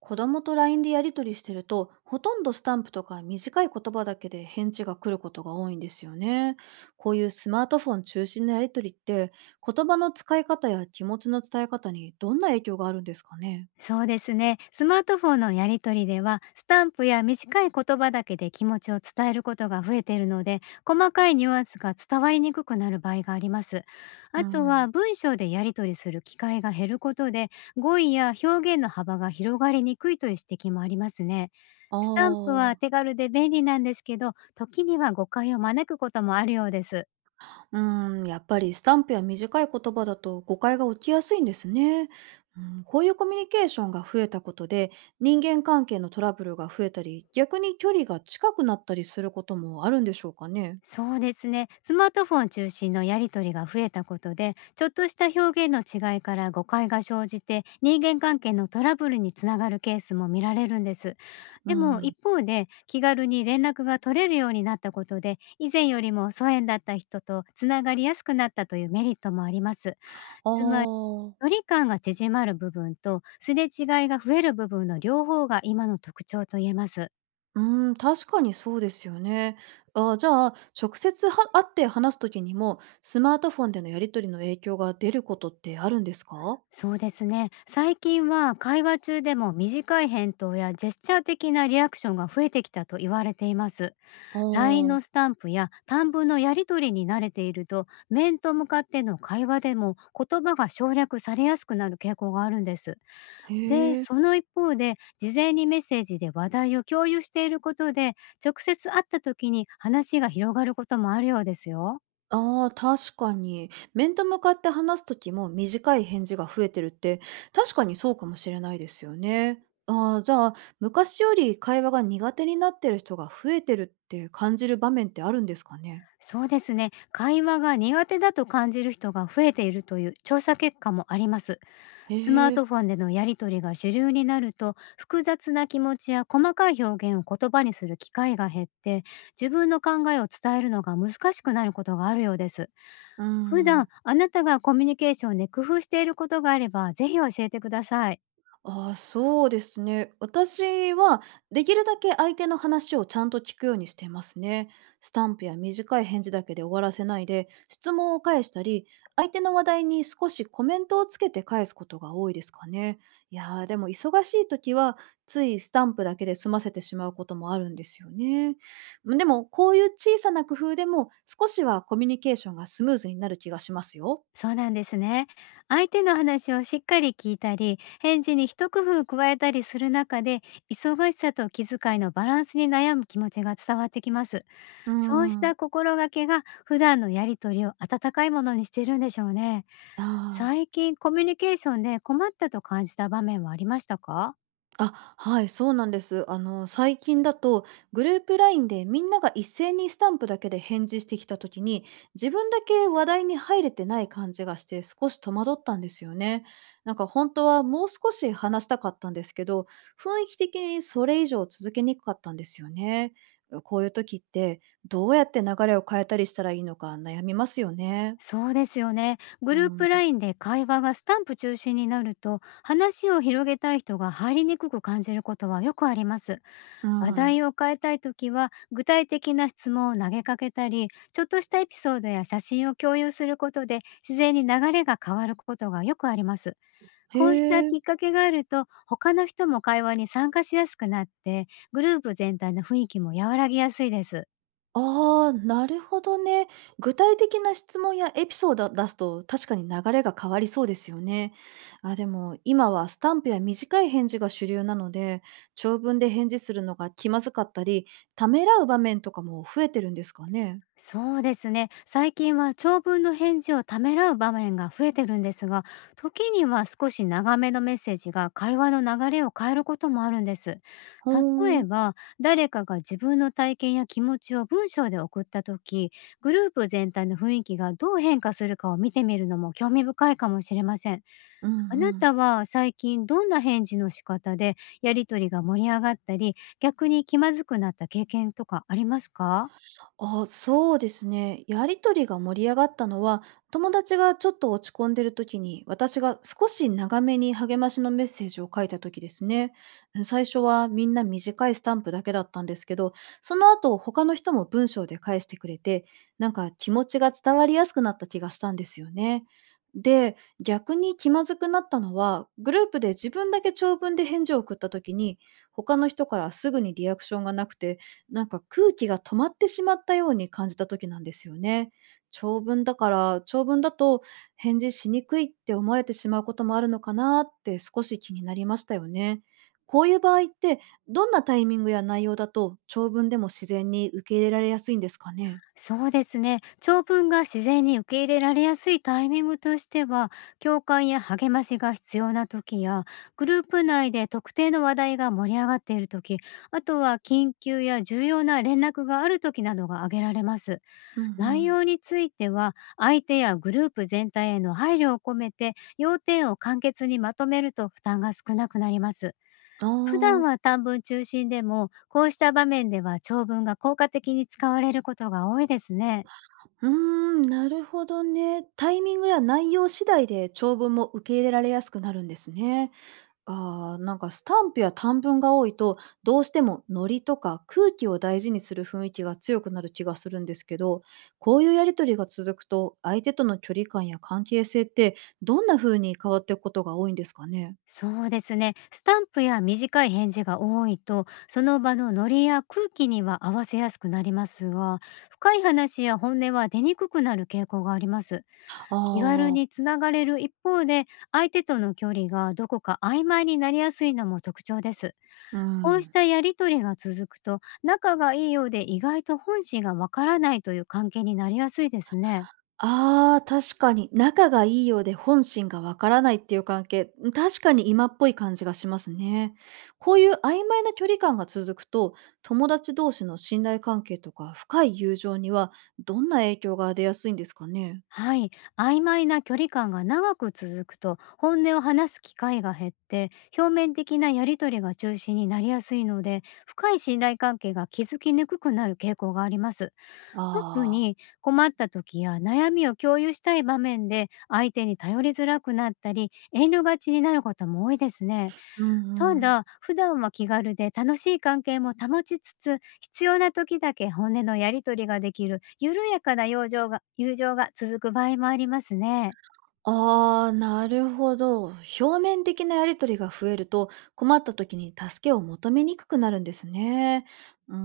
子供と LINE でやり取りしてると、ほとんどスタンプとか短い言葉だけで返事が来ることが多いんですよね。こういうスマートフォン中心のやり取りって、言葉の使い方や気持ちの伝え方にどんな影響があるんですかね？そうですね。スマートフォンのやり取りでは、スタンプや短い言葉だけで気持ちを伝えることが増えているので、細かいニュアンスが伝わりにくくなる場合があります。うあとん。は、あ文章でやり取りする機会が減ることで、語彙や表現の幅が広がりにくいという指摘もありますね。スタンプはあ。手軽で便利なんですけど、時には誤解を招くこともあるようです。うん、やっぱりスタンプや短い言葉だと誤解が起きやすいんですね。うん、こういうコミュニケーションが増えたことで、人間関係のトラブルが増えたり、逆に距離が近くなったりすることもあるんでしょうかね。そうですね。スマートフォン中心のやり取りが増えたことで、ちょっとした表現の違いから誤解が生じて、人間関係のトラブルにつながるケースも見られるんです。うでもん。一方で、気軽に連絡が取れるようになったことで、以前よりも疎遠だった人とつながりやすくなったというメリットもあります。あつまり、距あ。離感が縮まる部分と、すれ違いが増える部分の両方が今の特徴と言えます。うん、確かにそうですよね。ああ、じゃあ、直接は会って話す時にも、スマートフォンでのやり取りの影響が出ることってあるんですか？そうですね。最近は会話中でも短い返答やジェスチャー的なリアクションが増えてきたと言われています。あ LINE あ。のスタンプや短文のやり取りに慣れていると、面と向かっての会話でも言葉が省略されやすくなる傾向があるんです。へで、え。その一方で、事前にメッセージで話題を共有していることで、直接会った時に話が広がることもあるようですよ。ああ、確かに。面と向かって話す時も短い返事が増えてるって、確かにそうかもしれないですよね。ああ、じゃあ、昔より会話が苦手になってる人が増えてるって感じる場面ってあるんですかね？そうですね。会話が苦手だと感じる人が増えているという調査結果もあります。スマーへえ。トフォンでのやり取りが主流になると、複雑な気持ちや細かい表現を言葉にする機会が減って、自分の考えを伝えるのが難しくなることがあるようです。うー普段、ん。あなたがコミュニケーションで工夫していることがあれば、ぜひ教えてください。ああ、そうですね。私はできるだけ相手の話をちゃんと聞くようにしてますね。スタンプや短い返事だけで終わらせないで、質問を返したり、相手の話題に少しコメントをつけて返すことが多いですかね。いやー、でも忙しい時は、ついスタンプだけで済ませてしまうこともあるんですよね。でも、こういう小さな工夫でも、少しはコミュニケーションがスムーズになる気がしますよ。そうなんですね。相手の話をしっかり聞いたり、返事に一工夫加えたりする中で、忙しさと気遣いのバランスに悩む気持ちが伝わってきます。うーそうしん。た心がけが、普段のやりとりを温かいものにしているんでしょうね。ああ。最近コミュニケーションで困ったと感じた場面はありましたか？あ、はい、そうなんです。あの、最近だと、グループ LINE でみんなが一斉にスタンプだけで返事してきた時に、自分だけ話題に入れてない感じがして、少し戸惑ったんですよね。なんか本当はもう少し話したかったんですけど、雰囲気的にそれ以上続けにくかったんですよね。こういう時って、どうやって流れを変えたりしたらいいのか悩みますよね。そうですよね。グうループん。ラインで会話がスタンプ中心になると、話を広げたい人が入りにくく感じることはよくあります。う話ん。題を変えたいときは、具体的な質問を投げかけたり、ちょっとしたエピソードや写真を共有することで、自然に流れが変わることがよくあります。へこうしたえ。きっかけがあると、他の人も会話に参加しやすくなって、グループ全体の雰囲気も和らぎやすいです。ああ、なるほどね。具体的な質問やエピソードを出すと確かに流れが変わりそうですよね。あ、でも今はスタンプや短い返事が主流なので、長文で返事するのが気まずかったり、ためらう場面とかも増えてるんですかね。そうですね。最近は長文の返事をためらう場面が増えてるんですが、時には少し長めのメッセージが会話の流れを変えることもあるんです。ほ例ーえん。ば、誰かが自分の体験や気持ちを文章で送った時、グループ全体の雰囲気がどう変化するかを見てみるのも興味深いかもしれません。うんうあなん。たは最近どんな返事の仕方でやりとりが盛り上がったり、逆に気まずくなった経験とかありますか？あ、そうですね。やりとりが盛り上がったのは、友達がちょっと落ち込んでる時に、私が少し長めに励ましのメッセージを書いた時ですね。最初はみんな短いスタンプだけだったんですけど、その後他の人も文章で返してくれて、なんか気持ちが伝わりやすくなった気がしたんですよね。で、逆に気まずくなったのは、グループで自分だけ長文で返事を送った時に、他の人からすぐにリアクションがなくて、なんか空気が止まってしまったように感じた時なんですよね。長文だと返事しにくいって思われてしまうこともあるのかなって少し気になりましたよね。こういう場合って、どんなタイミングや内容だと長文でも自然に受け入れられやすいんですかね？そうですね。長文が自然に受け入れられやすいタイミングとしては、共感や励ましが必要な時や、グループ内で特定の話題が盛り上がっている時、あとは緊急や重要な連絡がある時などが挙げられます。うんう内ん。容については、相手やグループ全体への配慮を込めて、要点を簡潔にまとめると負担が少なくなります。あ普段あ。は短文中心でも、こうした場面では長文が効果的に使われることが多いですね。うーん、なるほどね。タイミングや内容次第で長文も受け入れられやすくなるんですね。あー、なんかスタンプや短文が多いと、どうしてもノリとか空気を大事にする雰囲気が強くなる気がするんですけど、こういうやり取りが続くと相手との距離感や関係性って、どんな風に変わっていくことが多いんですかね？そうですね。スタンプや短い返事が多いと、その場のノリや空気には合わせやすくなりますが、深い話や本音は出にくくなる傾向があります。あ気軽あにー。つながれる一方で、相手との距離がどこか曖昧になりやすいのも特徴です。うこうしん。たやりとりが続くと、仲がいいようで意外と本心がわからないという関係になりやすいですね。ああ、確かに。仲がいいようで本心がわからないっていう関係、うん、確かに今っぽい感じがしますね。こういう曖昧な距離感が続くと、友達同士の信頼関係とか深い友情には、どんな影響が出やすいんですかね？はい、曖昧な距離感が長く続くと本音を話す機会が減って、表面的なやり取りが中心になりやすいので、深い信頼関係が築きにくくなる傾向があります。特あに困った時や悩みを共有したい場面で相手に頼りづらくなったり、遠慮がちになることも多いですね。あー。うんうたん。だ、普段は気軽で楽しい関係も保ちつつ、必要な時だけ本音のやり取りができる緩やかな友情が続く場合もありますね。ああ、なるほど。表面的なやりとりが増えると、困った時に助けを求めにくくなるんですね。うー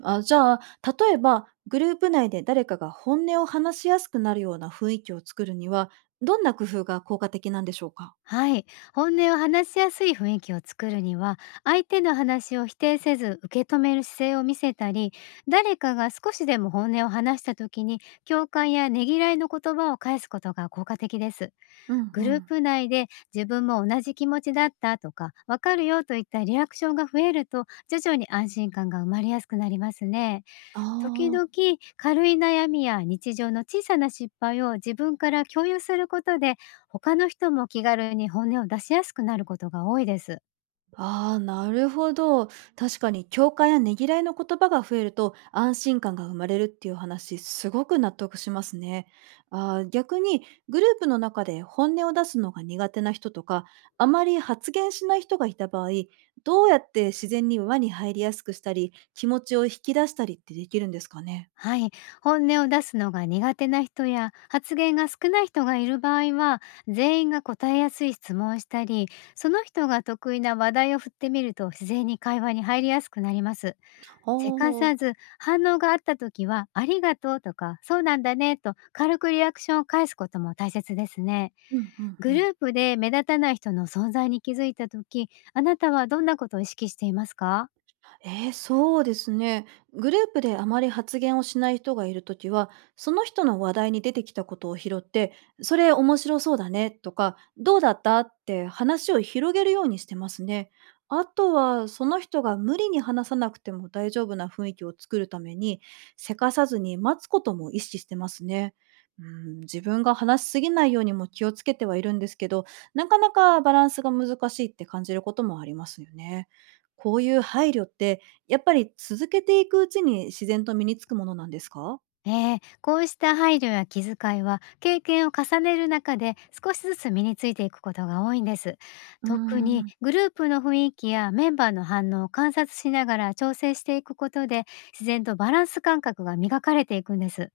ん、あ、じゃあ、例えば、グループ内で誰かが本音を話しやすくなるような雰囲気を作るには、どんな工夫が効果的なんでしょうか？はい。本音を話しやすい雰囲気を作るには、相手の話を否定せず受け止める姿勢を見せたり、誰かが少しでも本音を話した時に、共感やねぎらいの言葉を返すことが効果的です。うんうグルーん。プ内で自分も同じ気持ちだったとか、わかるよといったリアクションが増えると、徐々に安心感が生まれやすくなりますね。あ時々、あ。軽い悩みや日常の小さな失敗を自分から共有することで、他の人も気軽に本音を出しやすくなることが多いです。ああ、なるほど。確かに共感やねぎらいの言葉が増えると安心感が生まれるっていう話、すごく納得しますね。あー、逆にグループの中で本音を出すのが苦手な人とか、あまり発言しない人がいた場合、どうやって自然に輪に入りやすくしたり、気持ちを引き出したりってできるんですかね。はい、本音を出すのが苦手な人や発言が少ない人がいる場合は、全員が答えやすい質問をしたり、その人が得意な話題を振ってみると自然に会話に入りやすくなります。ああせかー。さず、反応があった時は、ありがとうとか、そうなんだねと軽くリアクションを返すことも大切ですね。うんうんうグルん。ープで目立たない人の存在に気づいた時、あなたはどんなことを意識していますか？そうですね。グループであまり発言をしない人がいるときは、その人の話題に出てきたことを拾って、それ面白そうだねとか、どうだったって話を広げるようにしてますね。あとは、その人が無理に話さなくても大丈夫な雰囲気を作るために、せかさずに待つことも意識してますね。うん、自分が話しすぎないようにも気をつけてはいるんですけど、なかなかバランスが難しいって感じることもありますよね。こういう配慮って、やっぱり続けていくうちに自然と身につくものなんですか？こうした配慮や気遣いは経験を重ねる中で、少しずつ身についていくことが多いんです。うー特にん。グループの雰囲気やメンバーの反応を観察しながら調整していくことで、自然とバランス感覚が磨かれていくんです。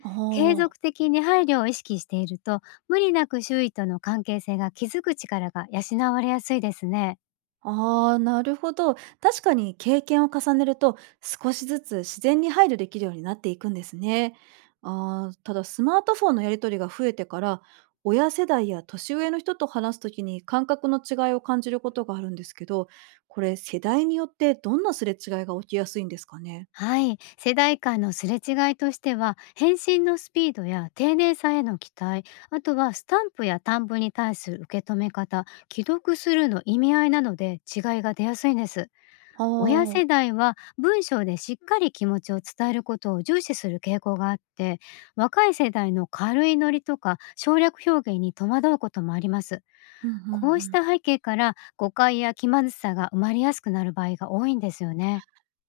あ継あ、続的に配慮を意識していると、無理なく周囲との関係性が築く力が養われやすいですね。あー、なるほど。確かに経験を重ねると、少しずつ自然に配慮できるようになっていくんですね。ああ、ただスマートフォンのやり取りが増えてから、親世代や年上の人と話すときに感覚の違いを感じることがあるんですけど、これ世代によってどんなすれ違いが起きやすいんですかね？はい、世代間のすれ違いとしては、返信のスピードや丁寧さへの期待、あとはスタンプや短文に対する受け止め方、既読するの意味合いなどで違いが出やすいんです。あ親あー。世代は文章でしっかり気持ちを伝えることを重視する傾向があって、若い世代の軽いノリとか省略表現に戸惑うこともあります。うんうんうこうしん。た背景から誤解や気まずさが生まれやすくなる場合が多いんですよね。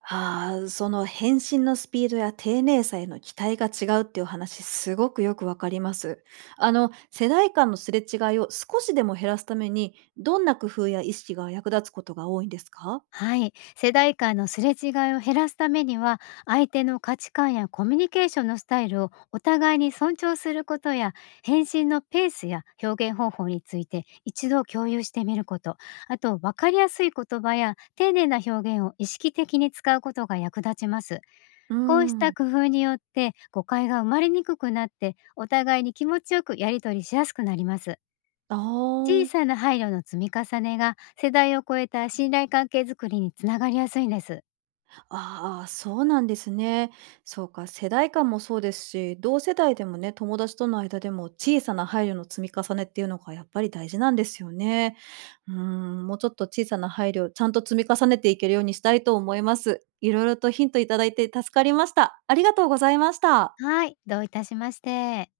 ああ、その返信のスピードや丁寧さへの期待が違うっていう話、すごくよくわかります。あの、世代間のすれ違いを少しでも減らすために、どんな工夫や意識が役立つことが多いんですか？はい。世代間のすれ違いを減らすためには、相手の価値観やコミュニケーションのスタイルをお互いに尊重することや、返信のペースや表現方法について一度共有してみること、あと分かりやすい言葉や丁寧な表現を意識的に使うことが役立ちます。うーこうしたん。工夫によって誤解が生まれにくくなって、お互いに気持ちよくやり取りしやすくなります。あ小さあ。な配慮の積み重ねが世代を超えた信頼関係づくりにつながりやすいんです。ああ、そうなんですね。そうか、世代間もそうですし、同世代でもね、友達との間でも小さな配慮の積み重ねっていうのがやっぱり大事なんですよね。うーん、もうちょっと小さな配慮、ちゃんと積み重ねていけるようにしたいと思います。いろいろとヒントいただいて助かりました。ありがとうございました。はい、どういたしまして。